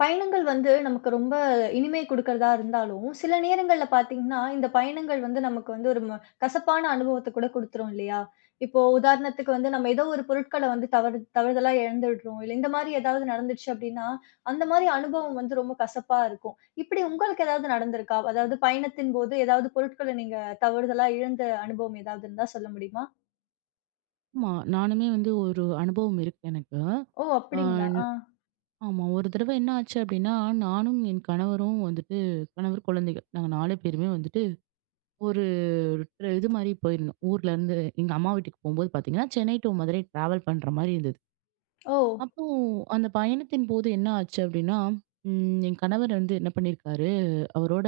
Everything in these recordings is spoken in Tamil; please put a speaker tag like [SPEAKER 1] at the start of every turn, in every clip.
[SPEAKER 1] பயணங்கள் வந்து நமக்கு ரொம்ப இனிமை குடுக்கிறதா இருந்தாலும், சில நேரங்கள்ல பார்த்தீங்கன்னா, இந்த பயணங்கள் வந்து நமக்கு வந்து ஒரு கசப்பான அனுபவத்த கூட குடுத்துரும் இல்லையா? இப்போ உதாரணத்துக்கு வந்து நம்ம ஏதோ ஒரு பொருட்கள வந்து தவறுதலா இழந்துடுறோம். இல்ல இந்த மாரி ஏதாவது நடந்துடுச்சு அப்டின்னா, அந்த மாரி அனுபவம் வந்து ரொம்ப கசப்பா இருக்கும். இப்டி உங்களுக்கு ஏதாவது நடந்திருக்கா? அதாவது பயணத்தின் போது ஏதாவது பொருட்கள நீங்க தவறுதலா இழந்த அனுபவம் ஏதாவது இருந்தா சொல்ல முடியுமா?
[SPEAKER 2] ஆமா. நானுமே வந்து ஒரு அனுபவம் இருக்கு எனக்கு.
[SPEAKER 1] ஓ!
[SPEAKER 2] அ
[SPEAKER 1] அப்டிங்களா? ஆ.
[SPEAKER 2] ஆமா. ஒரு தடவ என்ன ஆச்சு அப்டின்னா, நானும் என் கணவரும் வந்துட்டு கணவர், குழந்தைகள் நாங்க 4 பேருமே வந்துட்டு ஒரு இது மாரி போயிருந்தோம். ஊர்லருந்து எங்க அம்மா வீட்டுக்கு போம்போது பார்த்தீங்கன்னா, சென்னை டூ மதுரை டிராவல் பண்ற மாரி இருந்தது.
[SPEAKER 1] ஓ!
[SPEAKER 2] அப்போ அந்த பயணத்தின் போது என்ன ஆச்சு அப்டின்னா, என் கணவர் வந்து என்ன பண்ணியிருக்காரு, அவரோட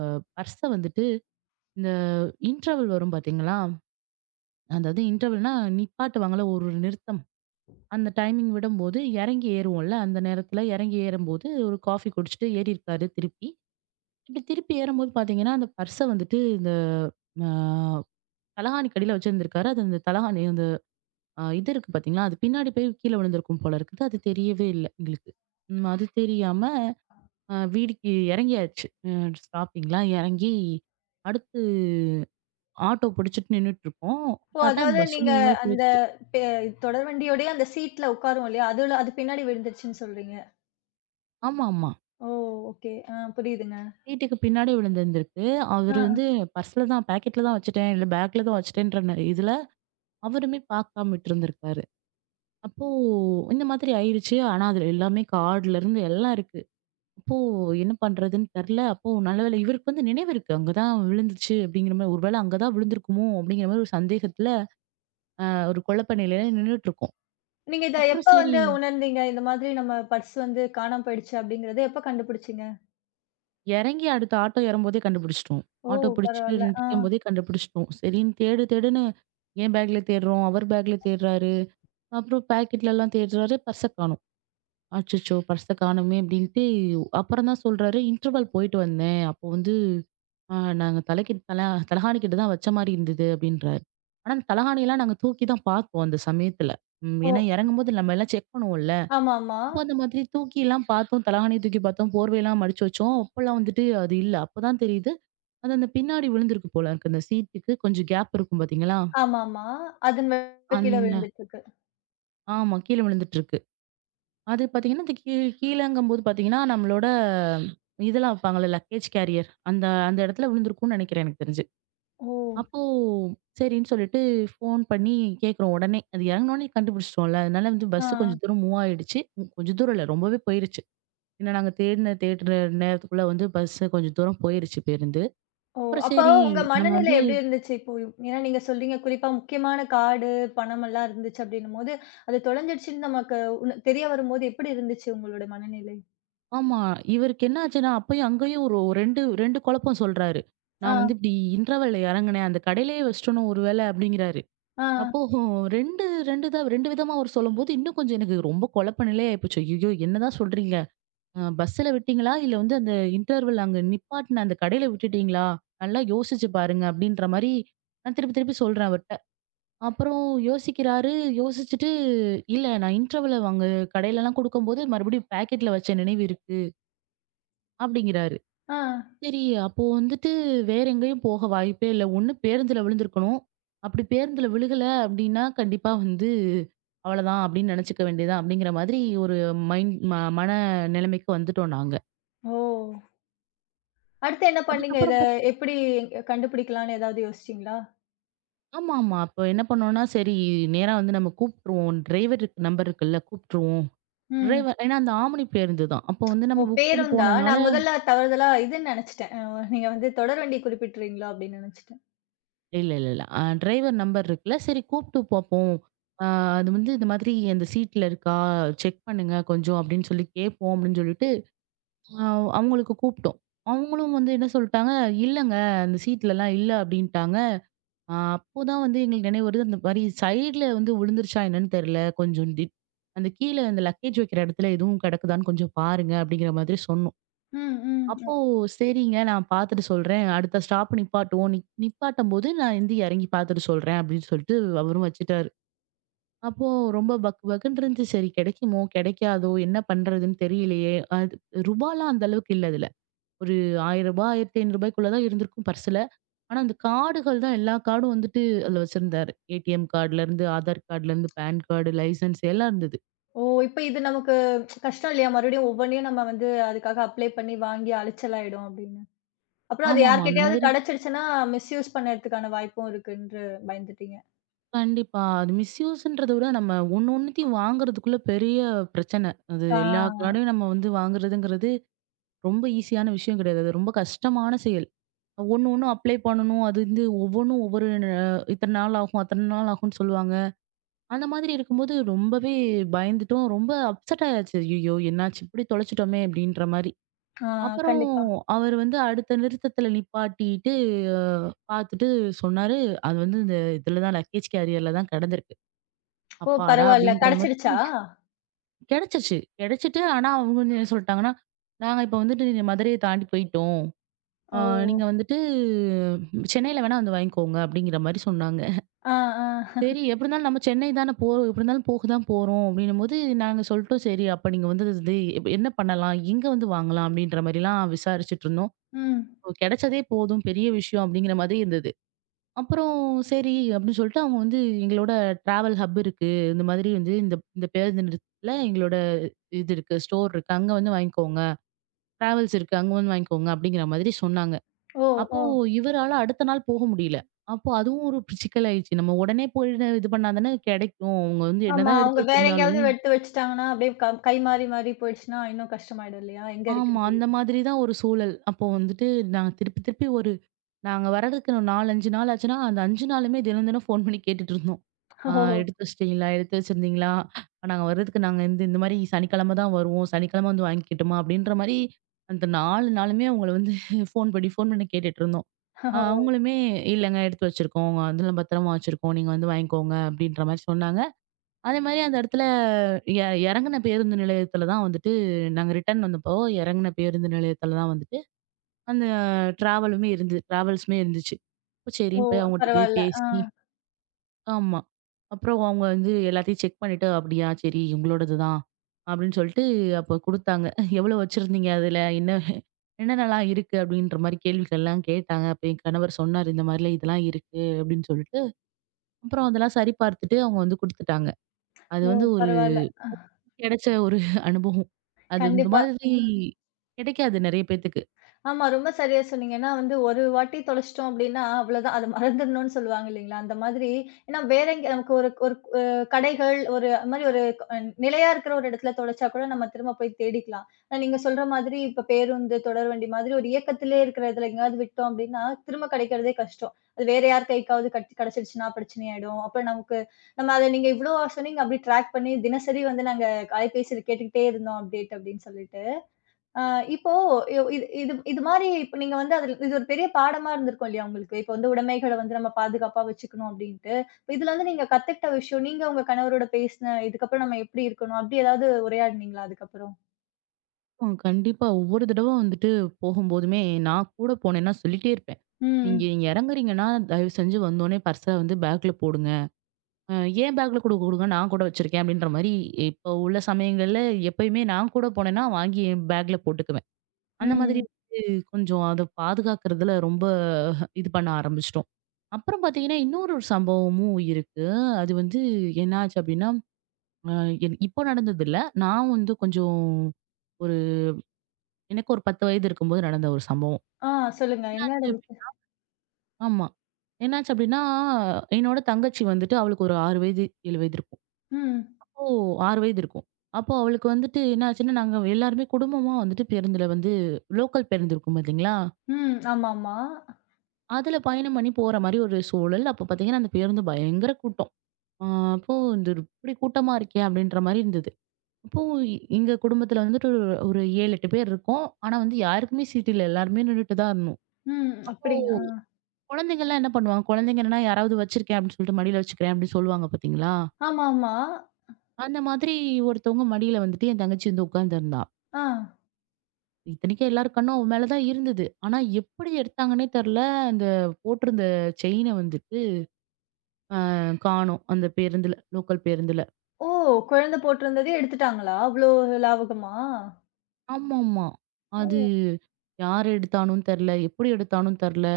[SPEAKER 2] அ பர்ஸ வந்துட்டு இந்த இன்டர்வல் வரும் பார்த்தீங்களா? அதாவது இன்டர்வல்னா நிப்பாட்டுவாங்கல்ல ஒரு நிறுத்தம். அந்த டைமிங் விடும்போது இறங்கி ஏறுவோம்ல. அந்த நேரத்துல இறங்கி ஏறும்போது ஒரு காஃபி குடிச்சுட்டு ஏறியிருக்காரு திருப்பி. இப்டி திருப்பி ஏறும்போது பார்த்தீங்கன்னா, அந்த பர்ஸ வந்துட்டு இந்த அ தலகாணிக்கு அடியில வச்சிருந்திருக்காரு. அது அந்த தலகாணி அந்த அ இது இருக்கு பார்த்தீங்களா, அது பின்னாடி போய் கீழ விழுந்திருக்கும் போல இருக்குது. அது தெரியவே இல்ல எங்களுக்கு. அது தெரியாம வீடுக்கு இறங்கியாச்சு. ஸ்டாப்பிங்லாம் இறங்கி அடுத்து ஆட்டோ புடிச்சுட்டு நின்னுட்டுருக்கோம்.
[SPEAKER 1] ஓ!
[SPEAKER 2] பார்த்தா அந்த
[SPEAKER 1] அதாவது
[SPEAKER 2] பஸ்ஸு
[SPEAKER 1] நீங்க
[SPEAKER 2] மூவ் ஆயி
[SPEAKER 1] அந்த
[SPEAKER 2] போயிருச்சு.
[SPEAKER 1] பெ தொடர்வண்டியோடயே அந்த சீட்ல உட்காருவோம் இல்லையா? அதுல அது பின்னாடி விழுந்துருச்சுன்னு சொல்றீங்க.
[SPEAKER 2] ஆமாமா.
[SPEAKER 1] ஓ! ஓகே. ஆ புரியுதுங்க.
[SPEAKER 2] வீட்டுக்கு பின்னாடி விழுந்திருந்திருக்கு.
[SPEAKER 1] ஆ.
[SPEAKER 2] அவரு வந்து பர்ஸ்ல தான் பாக்கெட்ல தான் வச்சுட்டேன், இல்ல பேக்ல தான் வச்சுட்டேன்ற இதுல அவருமே பாக்காம விட்டுருந்திருக்காரு. அப்போ இந்த மாதிரி ஆயிருச்சு. ஆனா அதுல எல்லாமே கார்ட்ல இருந்து எல்லாம் இருக்கு. அப்போ என்ன பண்றதுன்னு தெரியல. அப்போ நல்ல வேளை இவருக்கு வந்து நினைவு இருக்கு. அங்க தான் விழுந்துச்சு அப்படிங்கிற மாரி ஒருவேளை அங்க தான் விழுந்திருக்குமோ அப்படிங்கிற மாரி ஒரு சந்தேகத்துல ஒரு குழப்ப நிலையில நின்னுட்டுருக்கோம்.
[SPEAKER 1] நீங்க இத
[SPEAKER 2] அப்புறம்
[SPEAKER 1] எப்ப
[SPEAKER 2] சரி
[SPEAKER 1] வந்து உணர்ந்தீங்க? இந்த மாதிரி நம்ம பர்ஸ் வந்து காணாம போயிடுச்சு அப்படிங்கிறத எப்ப கண்டுபிடிச்சீங்க?
[SPEAKER 2] இறங்கி அடுத்த ஆட்டோ ஏறும்போதே கண்டுபிடிச்சுட்டோம்.
[SPEAKER 1] ஓ!
[SPEAKER 2] ஆட்டோ பிடிச்சுட்டு
[SPEAKER 1] பரவால்ல. ஆ.
[SPEAKER 2] நிக்கும்போதே கண்டுபிடிச்சுட்டோம். சரின்னு தேடு தேடுன்னு என் பேக்ல தேடுறோம், அவர் பேக்ல தேடுறாரு. அப்புறம் பாக்கெட்லலாம் தேடுறாரு. பர்ஸ காணோம். அச்சச்சோ! பர்ஸ காணோமே! அப்டின்ட்டு அப்புறம் தான் சொல்றாரு, இன்டர்வல் போயிட்டு வந்தேன். அப்போ வந்து நாங்க தலைக்கு தல தலகாணி கிட்ட தான் வச்ச மாரி இருந்தது அப்டின்றாரு. ஆனா அந்த தலகாணியெல்லாம் நாங்க தூக்கி தான் பார்த்தோம் அந்த சமயத்துல. ம்.
[SPEAKER 1] ஓ!
[SPEAKER 2] ஏன்னா இறங்கும்போது நம்ம எல்லாம் செக் பண்ணுவோம்ல.
[SPEAKER 1] ஆமாமா.
[SPEAKER 2] அப்போ அந்த மாதிரி தூக்கிலாம் பார்த்தோம். தலகாணிய தூக்கி பார்த்தோம். போர்வையெல்லாம் மடிச்சு வச்சோம். அப்போலாம் வந்துட்டு அது இல்ல. அப்பதான் தெரியுது. அது அந்த பின்னாடி விழுந்திருக்கு போல இருக்கு. அந்த சீட்டுக்கு கொஞ்சம் கேப் இருக்கும் பார்த்தீங்களா?
[SPEAKER 1] ஆமாமா. அதன் மேல கீழ
[SPEAKER 2] அந்த
[SPEAKER 1] விழுந்துட்டுருக்கு.
[SPEAKER 2] ஆமா. கீழ விழுந்துட்டுருக்கு. அது பார்த்தீங்கன்னா, இந்த கீ கீழங்கும்போது பார்த்தீங்கன்னா, நம்மளோட இதெல்லாம் வைப்பாங்கல்ல லக்கேஜ் கேரியர். அந்த அந்த இடத்துல விழுந்திருக்கும்னு நினைக்கிறேன் எனக்கு தெரிஞ்சு.
[SPEAKER 1] ஓ!
[SPEAKER 2] அப்போ சரின்னு சொல்லிட்டு ஃபோன் பண்ணி கேட்குறோம் உடனே. அது இறங்குனோனே கண்டுபிடிச்சிட்டோம்ல. அதனால வந்து
[SPEAKER 1] ஆ.
[SPEAKER 2] பஸ் கொஞ்சம் தூரம் மூவ் ஆயிடுச்சு. கொஞ்சம் தூரம் இல்ல ரொம்பவே போயிருச்சு. ஏன்னா நாங்க தேடின தேடுற நேரத்துக்குள்ள வந்து பஸ் கொஞ்சம் தூரம் போயிருச்சு பேருந்து.
[SPEAKER 1] ஓ!
[SPEAKER 2] அப்புறம்
[SPEAKER 1] அப்போ
[SPEAKER 2] சரி
[SPEAKER 1] உங்க
[SPEAKER 2] நம்ம
[SPEAKER 1] மனநிலை
[SPEAKER 2] வந்து
[SPEAKER 1] எப்படி இருந்துச்சு? இப்போ ஏன்னா நீங்க சொல்றீங்க, குறிப்பா முக்கியமான கார்டு, பணமெல்லாம் இருந்துச்சு அப்படின்னும்போது, அது தொலைஞ்சிடுச்சுன்னு நமக்கு தெரிய வரும்போது எப்படி இருந்துச்சு உங்களோட மனநிலை?
[SPEAKER 2] ஆமா. இவருக்கு என்ன ஆச்சுன்னா, அப்பயும் அங்கேயும் ஒரு 2 2 குழப்பம் சொல்றாரு.
[SPEAKER 1] ஆ,
[SPEAKER 2] நான் வந்து இப்படி இன்டர்வல்ல இறங்குனேன். அந்த கடையிலேயே வச்சுட்டோனோ ஒரு வேளை அப்படிங்கிறாரு.
[SPEAKER 1] ஆ,
[SPEAKER 2] அப்போ 2 2 தான் 2 விதமா அவரு சொல்லும்போது, இன்னும் கொஞ்சம் எனக்கு ரொம்ப குழப்ப நிலை ஆயிப்போச்சு. ஐய்யய்யோ! என்னதான் சொல்றீங்க? பஸ்ஸுல விட்டீங்களா? இல்ல வந்து அந்த இன்டர்வல் அங்க நிப்பாட்ன அந்த கடையில விட்டுட்டீங்களா? நல்லா யோசிச்சு பாருங்க அப்டின்ற மாரி, நான் திருப்பி திருப்பி சொல்றேன் அவர்ட்ட. அப்புறம் யோசிக்கிறாரு. யோசிச்சுட்டு, இல்ல நான் இன்டர்வல் அங்க கடையிலலாம் குடுக்கும்போது மறுபடியும் பாக்கெட்ல வச்ச நினைவு இருக்கு, அப்டிங்கிறாரு.
[SPEAKER 1] ஆ.
[SPEAKER 2] சரி, அப்போ வந்துட்டு வேற எங்கேயும் போக வாய்ப்பே இல்ல. ஒண்ணு பேருந்துல விழுந்திருக்கணும். அப்படி பேருந்துல விழுகல அப்படின்னா, கண்டிப்பா வந்து அவ்வளதான் அப்படின்னு நெனச்சுக்க வேண்டியதுதான் அப்படிங்கிற மாதிரி ஒரு மைண்ட் மன நிலைமைக்கு வந்துட்டோம் நாங்க.
[SPEAKER 1] ஓ! அடுத்து என்ன பண்ணீங்க? இத
[SPEAKER 2] அதுக்கப்புறம்
[SPEAKER 1] எப்படி கண்டுபிடிக்கலாம்ன்னு ஏதாவது யோசிச்சீங்களா?
[SPEAKER 2] ஆமாமா. அப்ப என்ன பண்ணோம்னா, சரி நேரா வந்து நம்ம கூப்ட்டுருவோம். டிரைவர் நம்பர் இருக்குல்ல கூப்ட்டுருவோம்.
[SPEAKER 1] ம்.
[SPEAKER 2] டிரைவர் ஏன்னா அந்த ஆம்னி பேருந்து தான். அப்போ வந்து
[SPEAKER 1] ஓ!
[SPEAKER 2] நம்ம புக் பண்ணி
[SPEAKER 1] பேருந்தா?
[SPEAKER 2] போனனால
[SPEAKER 1] நான் முதல்ல தவறுதலா இதுன்னு நெனச்சுட்டேன். நீங்க வந்து தொடர்வண்டி குறிப்பிட்டுறீங்களோ அப்படின்னு நெனச்சுட்டேன்.
[SPEAKER 2] இல்ல, இல்ல, இல்ல. டிரைவர் நம்பர் இருக்குல்ல, சரி கூப்ட்டு பாப்போம். அ அது வந்து இந்த மாதிரி அந்த சீட்ல இருக்கா? செக் பண்ணுங்க கொஞ்சம் அப்படின்னு சொல்லி கேட்போம் அப்படின்னு சொல்லிட்டு, அ அவங்களுக்கு கூப்ட்டோம். அவங்களும் வந்து என்ன சொல்ட்டாங்க, "இல்லங்க, அந்த சீட்லலாம் இல்ல" அப்படின்ட்டாங்க. அப்போதான் வந்து எங்களுக்கு நினைவு வருது, அந்த மாரி சைடுல வந்து விழுந்துருச்சா என்னன்னு தெரியல. கொஞ்சம் அந்த கீழ அந்த லக்கேஜ் வைக்கிற இடத்துல எதுவும் கிடக்குதான்னு கொஞ்சம் பாருங்க அப்படிங்கிற மாதிரி சொன்னோம்.
[SPEAKER 1] ம்,
[SPEAKER 2] அப்போ
[SPEAKER 1] ம்.
[SPEAKER 2] சரிங்க. நான் பார்த்துட்டு சொல்றேன். அடுத்த ஸ்டாப் நிப்பாட்டுவோம். நிப்பாட்டும்போது நான் வந்து இறங்கி பார்த்துட்டு சொல்றேன் அப்படின்னு சொல்லிட்டு அவரும் வச்சுட்டாரு. அப்போ ரொம்ப பக்கு பக்குன்னு இருந்துச்சு. சரி கிடைக்குமோ? கிடைக்காதோ? என்ன பண்றதுன்னு தெரியலையே! அது ரூபாலாம் அந்த அளவுக்கு இல்ல அதுல. ஒரு ரூ. 1000 ரூ. 1500 தான் இருந்திருக்கும் பர்ஸ்ல. ஆனா அந்த கார்டுகள் தான் எல்லா கார்டும் வந்துட்டு அதுல வச்சிருந்தாரு. ATM கார்டுலருந்து, Aadhaar கார்டுலருந்து, PAN card, licence எல்லாம் இருந்தது.
[SPEAKER 1] ஓ! இப்ப இது நமக்கு கஷ்டம் இல்லையா? மறுபடியும் ஒவ்வொன்னையும் நம்ம வந்து அதுக்காக அப்ளை பண்ணி வாங்கி அலைச்சல் ஆயிடும் அப்படின்னு. அப்புறம் அது
[SPEAKER 2] ஆமாமா. அந்த
[SPEAKER 1] யார்கிட்டயாவது
[SPEAKER 2] மாதிரி
[SPEAKER 1] கிடைச்சிருச்சுன்னா, மிஸ்யூஸ் பண்ணதுக்கான வாய்ப்பும் இருக்குன்று பயந்துட்டீங்க.
[SPEAKER 2] கண்டிப்பா. அது மிஸ்யூஸ்ன்றத விட நம்ம ஒண்ணு ஒண்ணுத்தையும் வாங்குறதுக்குள்ள பெரிய பிரச்சனை. அது
[SPEAKER 1] ஆ,
[SPEAKER 2] எல்லா கார்டையும் நம்ம வந்து வாங்குறதுங்கிறது ரொம்ப ஈஸியான விஷயம் கிடையாது. அது ரொம்ப கஷ்டமான செயல். ஒண்ணு ஒண்ணு அப்ளை பண்ணணும். அது வந்து ஒவ்வொன்னும் ஒவ்வொரு அ இத்தன நாள் ஆகும், அத்தன நாள் ஆகும்ன்னு சொல்லுவாங்க. அந்த மாதிரி இருக்கும்போது ரொம்பவே பயந்துட்டோம். ரொம்ப அப்செட் ஆயாச்சு. "ஐய்யய்யோ! என்னாச்சு இப்படி தொலைச்சுட்டோமே!" அப்படின்ற மாரி.
[SPEAKER 1] ஆ
[SPEAKER 2] அப்புறம்
[SPEAKER 1] கண்டிப்பா.
[SPEAKER 2] அவர் வந்து அடுத்த நிறுத்தத்துல நிப்பாட்டிட்டு, அ பார்த்துட்டு சொன்னாரு, "அது வந்து இதுல தான் லக்கேஜ் கேரியர்ல தான் கிடந்திருக்கு."
[SPEAKER 1] ஓ!
[SPEAKER 2] அப்பாடா!
[SPEAKER 1] பரவால்ல.
[SPEAKER 2] அப்படின்ற
[SPEAKER 1] கிடைச்சிடுச்சா?
[SPEAKER 2] மாதிரி கிடைச்சிச்சு. கிடைச்சிட்டு ஆனா அவங்க வந்து என்ன சொல்ட்டாங்கன்னா, "நாங்க இப்ப வந்துட்டு இந்த மதுரைய தாண்டி போயிட்டோம். ஆ
[SPEAKER 1] ஓ!
[SPEAKER 2] நீங்க வந்துட்டு சென்னையில வேணா வந்து வாங்கிக்கோங்க." அப்படிங்கிற மாரி சொன்னாங்க.
[SPEAKER 1] ஆ, ஆ.
[SPEAKER 2] சரி எப்படி இருந்தாலும் நம்ம சென்னை தானே போறோம். எப்படி இருந்தாலும் போக தான் போறோம் அப்படின்னும்போது நாங்க சொல்லிட்டோம், "சரி அப்ப நீங்க வந்து இது என்ன பண்ணலாம்? எங்க வந்து வாங்கலாம்?" அப்படின்ற மாரிலாம் விசாரிச்சுட்டு இருந்தோம்.
[SPEAKER 1] ம்.
[SPEAKER 2] ஓ, கிடைச்சதே போதும். பெரிய விஷயம் அப்படிங்கிற மாதிரி இருந்தது. அப்புறம் சரி அப்படின்னு சொல்லிட்டு அவங்க வந்து எங்களோட டிராவல் ஹப் இருக்கு. இந்த மாதிரி வந்து இந்த இந்த பேருந்து நிறுத்தத்துல எங்களோட இது இருக்கு. ஸ்டோர் இருக்கு. அங்க வந்து வாங்கிக்கோங்க. டிராவல்ஸ் இருக்கு. அங்க வந்து வாங்கிக்கோங்க அப்படிங்கிற மாதிரி சொன்னாங்க.
[SPEAKER 1] ஓ!
[SPEAKER 2] அப்போ
[SPEAKER 1] ஓ!
[SPEAKER 2] இவரால அடுத்த நாள் போக முடியல. அப்போ அதுவும் ஒரு சிக்கல் ஆயிடுச்சு. நம்ம உடனே போய் இது பண்ணா தானே கிடைக்கும். அவங்க வந்து
[SPEAKER 1] ஆமா.
[SPEAKER 2] என்னதான்
[SPEAKER 1] அவங்க
[SPEAKER 2] எடுத்து
[SPEAKER 1] வேற எங்கேயாவது
[SPEAKER 2] வச்சிருந்தாலும்
[SPEAKER 1] எடுத்து வச்சுட்டாங்கன்னா, அப்படியே கை மாறி மாறி போயிடுச்சுன்னா, இன்னும் கஷ்டமாயிடும் இல்லையா? எங்க
[SPEAKER 2] ஆமா,
[SPEAKER 1] இருக்குன்னு
[SPEAKER 2] அந்த
[SPEAKER 1] தெரியும்.
[SPEAKER 2] மாதிரி தான் ஒரு சூழல். அப்போ வந்துட்டு நான் திருப்பி திருப்பி நாங்க வர்றதுக்கு 4, 5 நாள் ஆச்சுன்னா, அந்த 5 நாளுமே தினம் தினம் ஃபோன் பண்ணி கேட்டுட்டு இருந்தோம். ஆ
[SPEAKER 1] ஓ!
[SPEAKER 2] எடுத்து வச்சுட்டீங்களா? எடுத்து வச்சிருந்தீங்களா? நாங்க வர்றதுக்கு நாங்க இந்த இந்த மாரி சனிக்கிழமை தான் வருவோம். சனிக்கிழமை வந்து வாங்கிக்கிட்டோமா? அப்படின்ற மாரி அந்த 4 நாளுமே அவங்கள வந்து ஃபோன் பண்ணி ஃபோன் பண்ணி கேட்டுட்டு இருந்தோம்.
[SPEAKER 1] ஓ!
[SPEAKER 2] அவங்களுமே இல்லங்க எடுத்து வச்சிருக்கோம். அதெல்லாம் பத்திரமா வச்சிருக்கோம். நீங்க வந்து வாங்கிக்கோங்க அப்படின்ற மாரி சொன்னாங்க. அதே மாரி அந்த இடத்துல இறங்குன பேருந்து நிலையத்துல தான் வந்துட்டு நாங்க ரிட்டர்ன் வந்தப்போ இறங்குன பேருந்து நிலையத்துல தான் வந்துட்டு அந்த ட்ராவலுமே இருந்தது. ட்ராவல்ஸுமே இருந்துச்சு. அப்ப
[SPEAKER 1] ஓ!
[SPEAKER 2] சரின்னு போய் அவங்கட்ட போய்
[SPEAKER 1] பரவால்ல. ஆ.
[SPEAKER 2] பேசி ஆமா. அப்புறம் அவங்க வந்து எல்லாத்தையும் செக் பண்ணிட்டு, "அப்படியா! சரி உங்களோடது தான்." அப்படின்னு சொல்லிட்டு அப்ப குடுத்தாங்க. "எவ்வளோ வச்சிருந்தீங்க அதுல? என்ன என்னென்னலாம் இருக்கு?" அப்படின்ற மாரி கேள்விகள்லாம் கேட்டாங்க. அப்ப என் கணவர் சொன்னாரு, "இந்த மாரிலாம் இதெல்லாம் இருக்கு." அப்படின்னு சொல்லிட்டு, அப்புறம் அதெல்லாம் சரி பார்த்துட்டு அவங்க வந்து குடுத்துட்டாங்க. அது
[SPEAKER 1] ஓ!
[SPEAKER 2] வந்து
[SPEAKER 1] பரவால்ல. அ.
[SPEAKER 2] கிடைச்ச ஒரு அனுபவம். அது இந்த
[SPEAKER 1] கண்டிப்பா.
[SPEAKER 2] மாதிரி கிடைக்காது நெறைய பேத்துக்கு.
[SPEAKER 1] ஆமா. ரொம்ப சரியா சொன்னீங்க. ஏன்னா வந்து ஒரு வாட்டி தொலைச்சிட்டோம் அப்டின்னா, அவ்வளோதான். அது மறந்துடணும்னு சொல்லுவாங்க இல்லைங்களா? அந்த மாதிரி ஏன்னா வேற எங்க நமக்கு ஒரு ஒரு கடைகள், ஒரு அது மாரி ஒரு அ நிலையா இருக்கிற ஒரு இடத்துல தொலைச்சா கூட நம்ம திரும்ப போய் தேடிக்கலாம். ஆனா நீங்க சொல்ற மாதிரி இப்ப பேருந்து, தொடர்வண்டி மாதிரி ஒரு இயக்கத்திலே இருக்கிற இதுல எங்கேயாவது விட்டோம் அப்டின்னா, திரும்ப கிடைக்கிறதே கஷ்டம். அது வேற யார் கைக்காவது கிடைச்சிருச்சுன்னா பிரச்சனை ஆயிடும். அப்புறம் நமக்கு நம்ம அத நீங்க இவ்ளோ சொன்னீங்க அப்டி ட்ராக் பண்ணி தினசரி வந்து நாங்க அலைபேசியில கேட்டுக்கிட்டே இருந்தோம் அப்டேட் அப்டின்னு சொல்லிட்டு. அ இப்போ இது இது இது மாரி இப்ப நீங்க வந்து அதுல இது ஒரு பெரிய பாடமா இருந்திருக்கும் இல்லையா உங்களுக்கு? இப்ப வந்து உடைமைகள வந்து நம்ம பாதுகாப்பா வச்சுக்கணும் அப்டின்ட்டு. இதுல வந்து நீங்க கத்துக்கிட்ட விஷயம், நீங்க உங்க கணவரோட பேசின இதுக்கப்புறம் நம்ம எப்படி இருக்கணும்? அப்படி ஏதாவது உரையாடுனீங்களா அதுக்கப்புறம்?
[SPEAKER 2] ஆ, கண்டிப்பா. ஒவ்வொரு தடவ வந்துட்டு போகும்போதுமே, நான் கூட போனேன்னா சொல்லிட்டே இருப்பேன். "நீங்க
[SPEAKER 1] ம்,
[SPEAKER 2] இங்க இறங்குறீங்கன்னா, தயவு செஞ்சு வந்தோனே பர்ஸ வந்து பேக்ல போடுங்க. அ ஏன் பேக்ல கூட கொடுங்க, நான் கூட வச்சிருக்கேன்." அப்படின்ற மாரி இப்போ உள்ள சமயங்கள்ல எப்பயுமே நான் கூட போனேன்னா, வாங்கி என் பேக்ல போட்டுக்குவேன். அந்த மாதிரி
[SPEAKER 1] ம்.
[SPEAKER 2] வந்து கொஞ்சம் அத பாதுகாக்கிறதுல ரொம்ப இது பண்ண ஆரம்பிச்சுட்டோம். அப்புறம் பார்த்தீங்கன்னா, இன்னொரு சம்பவமும் இருக்கு. அது வந்து என்ன ஆச்சு அப்படின்னா, அ என் இப்போ நடந்தது இல்ல. நான் வந்து கொஞ்சம் எனக்கு ஒரு 10 வயது இருக்கும்போது நடந்த ஒரு சம்பவம்.
[SPEAKER 1] ஆ சொல்லுங்க. என்ன
[SPEAKER 2] என்னாச்சு
[SPEAKER 1] நடந்துச்சு?
[SPEAKER 2] ஆமா. என்னாச்சு அப்டின்னா, என்னோட தங்கச்சி வந்துட்டு அவளுக்கு ஒரு 6 வயது, 7 வயது இருக்கும்.
[SPEAKER 1] ம்,
[SPEAKER 2] அப்போ 6 வயது இருக்கும். அப்போ அவளுக்கு வந்துட்டு என்ன ஆச்சுன்னா, நாங்க எல்லாருமே குடும்பமா வந்துட்டு பேருந்துல வந்து லோக்கல் பேருந்து இருக்கும் பாத்தீங்களா?
[SPEAKER 1] ம். ஆமாமா.
[SPEAKER 2] அதுல பயணம் பண்ணி போற மாரி ஒரு சூழல். அப்போ பாத்தீங்கன்னா, அந்த பேருந்து பயங்கர கூட்டம். ஆ அப்போ இப்டி கூட்டமா இருக்கே! அப்டின்ற மாரி இருந்தது. அப்போ எங்க குடும்பத்துல வந்துட்டு ஒரு ஒரு 7, 8 பேர் இருக்கோம். ஆனா வந்து யாருக்குமே சீட் இல்ல. எல்லாருமே நின்னுட்டு தான் இருந்தோம்.
[SPEAKER 1] ம். அப்படிங்க. ஆ.
[SPEAKER 2] குழந்தைங்கலாம் என்ன பண்ணுவாங்க? குழந்தைங்க என்னன்னா யாராவது வச்சிருக்கேன் அப்படின்னு சொல்லிட்டு மடியில வச்சுக்கிறேன் அப்படின்னு சொல்லுவாங்க பார்த்தீங்களா?
[SPEAKER 1] ஆமாமா.
[SPEAKER 2] அந்த மாதிரி ஒருத்தவங்க மடியில வந்துட்டு என் தங்கச்சி வந்து உட்கார்ந்திருந்தா.
[SPEAKER 1] ஆ.
[SPEAKER 2] இத்தனைக்கும் எல்லார் கண்ணும் அவ மேல தான் இருந்தது. ஆனா எப்படி எடுத்தாங்கன்னே தெரியல. அந்த போட்டிருந்த செயின வந்துட்டு காணோம். அந்த பேருந்துல, லோக்கல் பேருந்துல.
[SPEAKER 1] ஓ! குழந்தை போட்டிருந்ததே எடுத்துட்டாங்களா? அவ்ளோ லாவகமா?
[SPEAKER 2] ஆமாமா. அது
[SPEAKER 1] ஓ!
[SPEAKER 2] யார் எடுத்தானும் தெரியல. எப்படி எடுத்தானும் தெரியல.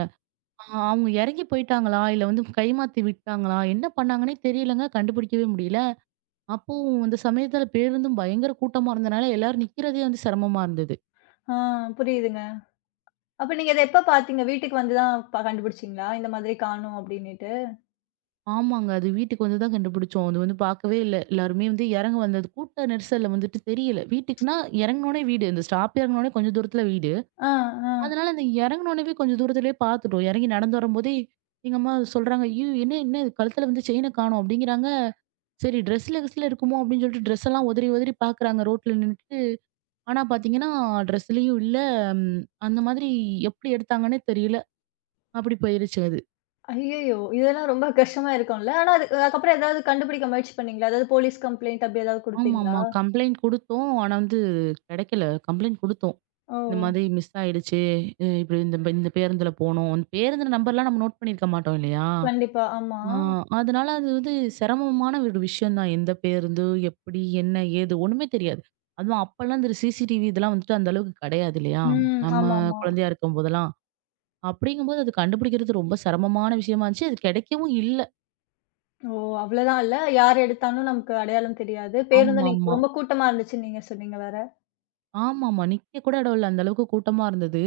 [SPEAKER 2] அ அவங்க இறங்கி போயிட்டாங்களா? இல்ல வந்து கைமாத்தி விட்டாங்களா? என்ன பண்ணாங்கன்னே தெரியலங்க. கண்டுபிடிக்கவே முடியல. அப்போ அந்த சமயத்துல பேருந்தும் பயங்கர கூட்டமா இருந்தனால எல்லாரும் நிக்கிறதே வந்து சிரமமா இருந்தது.
[SPEAKER 1] ஆ புரியுதுங்க. அப்ப நீங்க அத எப்ப பார்த்தீங்க? வீட்டுக்கு வந்து தான் கண்டுபிடிச்சீங்களா? இந்த மாதிரி காணோம் அப்டின்னுட்டு.
[SPEAKER 2] ஆமாங்க. அது வீட்டுக்கு வந்து தான் கண்டுபிடிச்சோம். அது வந்து பார்க்கவே இல்ல. எல்லாருமே வந்து இறங்க வந்தது கூட்ட நெரிசல்ல வந்துட்டு தெரியல. வீட்டுக்குன்னா இறங்குனோனே வீடு. இந்த ஸ்டாப் இறங்குனோனே கொஞ்சம் தூரத்துல வீடு.
[SPEAKER 1] ஆ, ஆ.
[SPEAKER 2] அதனால அந்த இறங்குனோனவே கொஞ்சம் தூரத்திலேயே பார்த்துட்டோம். இறங்கி நடந்து வரும்போதே எங்க அம்மா சொல்றாங்க, "ஐயோ! என்ன என்ன இது கழுத்துல வந்து செயின காணோம்" அப்படிங்கிறாங்க. சரி ட்ரெஸ்ல கிஸ்ல இருக்குமோ அப்படின்னு சொல்லிட்டு ட்ரெஸ் எல்லாம் உதறி உதறி பார்க்குறாங்க ரோட்ல நின்னுட்டு. ஆனா பார்த்தீங்கன்னா ட்ரெஸ்லயும் இல்ல. ம் அந்த மாதிரி எப்படி எடுத்தாங்கன்னே தெரியல. அப்படி போயிருச்சு அது.
[SPEAKER 1] ஐயய்யோ! இதெல்லாம் ரொம்ப கஷ்டமா இருக்கும்ல. ஆனா அது அதுக்கப்புறம் ஏதாவது கண்டுபிடிக்க முயற்சி பண்ணீங்களா? அதாவது போலீஸ் கம்ப்ளைண்ட் அப்டி ஏதாவது குடுத்தீங்களா?
[SPEAKER 2] ஆமாமா. கம்ப்ளைண்ட் குடுத்தோம். ஆனா வந்து கிடைக்கல. கம்ப்ளைண்ட் குடுத்தோம்.
[SPEAKER 1] ஓ!
[SPEAKER 2] இந்த மாதிரி மிஸ் ஆயிடுச்சு. இப்படி இந்த இந்த பேருந்துல போனோம். அந்த பேருந்துல நம்பர்லாம் நம்ம நோட் பண்ணியிருக்க மாட்டோம் இல்லையா?
[SPEAKER 1] கண்டிப்பா. ஆமா.
[SPEAKER 2] ஆ அதனால அது வந்து சிரமமான ஒரு விஷயம் தான். எந்த பேருந்து, எப்படி, என்ன, ஏது ஒண்ணுமே தெரியாது. அதுவும் அப்பலாம் இந்த சிசிடிவி இதெல்லாம் வந்துட்டு அந்த அளவுக்கு கிடையாது இல்லையா?
[SPEAKER 1] ம்.
[SPEAKER 2] நம்ம
[SPEAKER 1] ஆமாமா.
[SPEAKER 2] குழந்தையா இருக்கும்போதெல்லாம். அப்படிங்கும்போது அது கண்டுபிடிக்கிறது ரொம்ப சிரமமான விஷயமா இருந்துச்சு. அது கிடைக்கவும் இல்ல.
[SPEAKER 1] ஓ! அவ்ளோதான் இல்ல. யார் எடுத்தான்னு நமக்கு அடையாளம் தெரியாது. பேருந்து நீங்க
[SPEAKER 2] ஆமாமா.
[SPEAKER 1] ரொம்ப கூட்டமா இருந்துச்சுன்னு நீங்க சொன்னீங்க வேற.
[SPEAKER 2] ஆமாமா. நிக்க கூட இடம் இல்ல. அந்த அளவுக்கு கூட்டமா இருந்தது.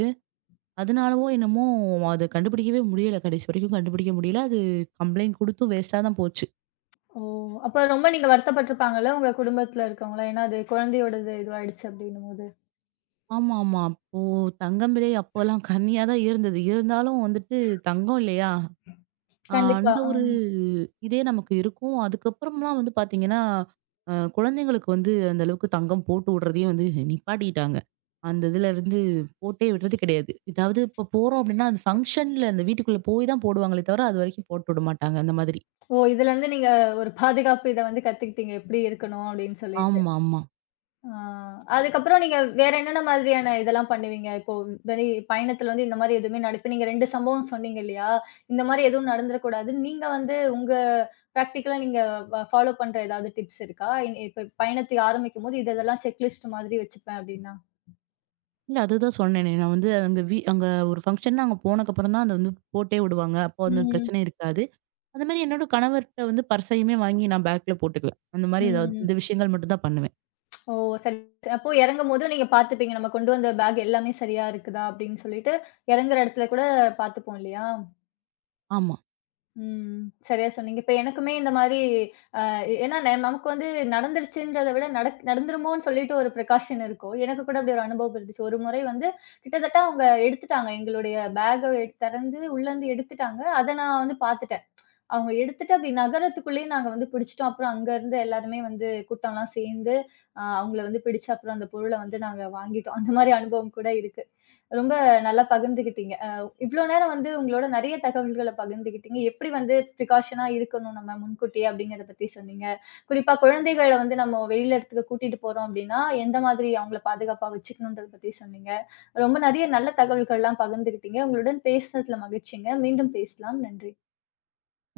[SPEAKER 2] அதனாலவோ என்னமோ அத கண்டுபிடிக்கவே முடியல. கடைசி வரைக்கும் கண்டுபிடிக்க முடியல. அது கம்ப்ளைண்ட் குடுத்தும் வேஸ்ட்டா தான் போச்சு.
[SPEAKER 1] ஓ! அப்ப ரொம்ப நீங்க வருத்தப்பட்டுருப்பாங்கல்ல உங்க குடும்பத்துல இருக்கவங்கலாம். ஏன்னா அது குழந்தையோடது இதுவாயிடுச்சு அப்டின்னும்போது.
[SPEAKER 2] ஆமா, ஆமா. அப்போ தங்கம் விலை அப்போலாம் கம்மியா தான் இருந்தது. இருந்தாலும் வந்துட்டு தங்கம் இல்லையா?
[SPEAKER 1] கண்டிப்பா.
[SPEAKER 2] அந்த ஒரு
[SPEAKER 1] ம்.
[SPEAKER 2] இதே நமக்கு இருக்கும். அதுக்கப்புறம்லாம் வந்து பார்த்தீங்கன்னா, குழந்தைங்களுக்கு வந்து அந்த அளவுக்கு தங்கம் போட்டு விடுறதையே வந்து நிப்பாட்டிட்டாங்க. அந்த இதுலருந்து போட்டே விடுறது கிடையாது. ஏதாவது இப்போ போறோம் அப்படின்னா, அந்த ஃபங்ஷன்ல அந்த வீட்டுக்குள்ள போய் தான் போடுவாங்களே தவிர, அதுவரைக்கும் போட்டு விட மாட்டாங்க. அந்த மாதிரி.
[SPEAKER 1] ஓ! இதுலருந்து நீங்க ஒரு பாதுகாப்பு இத வந்து கத்துக்கிட்டீங்க. எப்படி இருக்கணும் அப்படின்னு சொல்லிட்டு.
[SPEAKER 2] ஆமாமா.
[SPEAKER 1] ஆ அதுக்கப்புறம் நீங்க வேற என்னென்ன மாதிரியான இதெல்லாம் பண்ணுவீங்க? இப்போ வெளி பயணத்துல வந்து இந்த மாரி எதுவுமே இப்ப நீங்க 2 சம்பவம் சொன்னீங்க இல்லையா? இந்த மாரி எதுவும் நடந்துறக்கூடாதுன்னு நீங்க வந்து உங்க பிராக்டிகலா நீங்க ஃபாலோ பண்ற ஏதாவது டிப்ஸ் இருக்கா? இப்ப பயணத்தை ஆரம்பிக்கும்போது இது இதெல்லாம் செக்லிஸ்ட் மாதிரி வச்சுப்பேன் அப்படின்னா.
[SPEAKER 2] இல்ல அதுதான் சொன்னேனே. நான் வந்து அங்க அங்க ஒரு ஃபங்ஷன்னா அங்க போனதுக்கப்புறம் தான் அத வந்து போட்டே விடுவாங்க. அப்போ அந்த
[SPEAKER 1] ம்.
[SPEAKER 2] பிரச்சனை இருக்காது. அந்த மாரி என்னோட கணவர்ட்ட வந்து பர்ஸையுமே வாங்கி நான் பேக்ல போட்டுக்குவேன். அந்த மாரி ஏதாவது
[SPEAKER 1] ம்.
[SPEAKER 2] இந்த விஷயங்கள் மட்டும் தான் பண்ணுவேன்.
[SPEAKER 1] ஓ! சரி. அப்போ இறங்கும்போது நீங்க பார்த்துப்பீங்க. நம்ம கொண்டு வந்த பேக் எல்லாமே சரியா இருக்குதா அப்படின்னு சொல்லிட்டு, இறங்குற இடத்துல கூட பார்த்துப்போம் இல்லையா?
[SPEAKER 2] ஆமா.
[SPEAKER 1] ம். சரியா சொன்னீங்க. இப்ப எனக்குமே இந்த மாரி அ ஏன்னா நமக்கு வந்து நடந்துருச்சுன்றத விட நடந்துருமோன்னு சொல்லிட்டு ஒரு பிரிகாஷன் இருக்கும். எனக்கு கூட அப்படி ஒரு அனுபவம் இருந்துச்சு. ஒரு முறை வந்து கிட்டத்தட்ட அவங்க எடுத்துட்டாங்க. எங்களுடைய பேக்க திறந்து உள்ளேருந்து எடுத்துட்டாங்க. அத நான் வந்து பாத்துட்டேன். அவங்க எடுத்துட்டு அப்படி நகரத்துக்குள்ளேயே நாங்க வந்து பிடிச்சுட்டோம். அப்புறம் அங்க இருந்து எல்லாருமே வந்து கூட்டம்லாம் சேர்ந்து, அவங்கள வந்து பிடிச்சு அப்புறம் அந்த பொருள வந்து நாங்க வாங்கிட்டோம். அந்த மாரி அனுபவம் கூட இருக்கு. ரொம்ப நல்லா பகிர்ந்துக்கிட்டீங்க. இவ்ளோ நேரம் வந்து உங்களோட நெறைய தகவல்கள பகிர்ந்துக்கிட்டீங்க. எப்படி வந்து ப்ரிகாஷனா இருக்கணும் நம்ம முன்கூட்டியே அப்படிங்கிறத பத்தி சொன்னீங்க. குறிப்பா குழந்தைகள வந்து நம்ம வெளியில இடத்துக்கு கூட்டிட்டு போறோம் அப்படின்னா, எந்த மாதிரி அவங்கள பாதுகாப்பா வச்சுக்கணுன்றத பத்தி சொன்னீங்க. ரொம்ப நெறைய நல்ல தகவல்கள்லாம் பகிர்ந்துக்கிட்டீங்க. உங்களுடன் பேசுனதுல மகிழ்ச்சிங்க. மீண்டும் பேசலாம். நன்றி.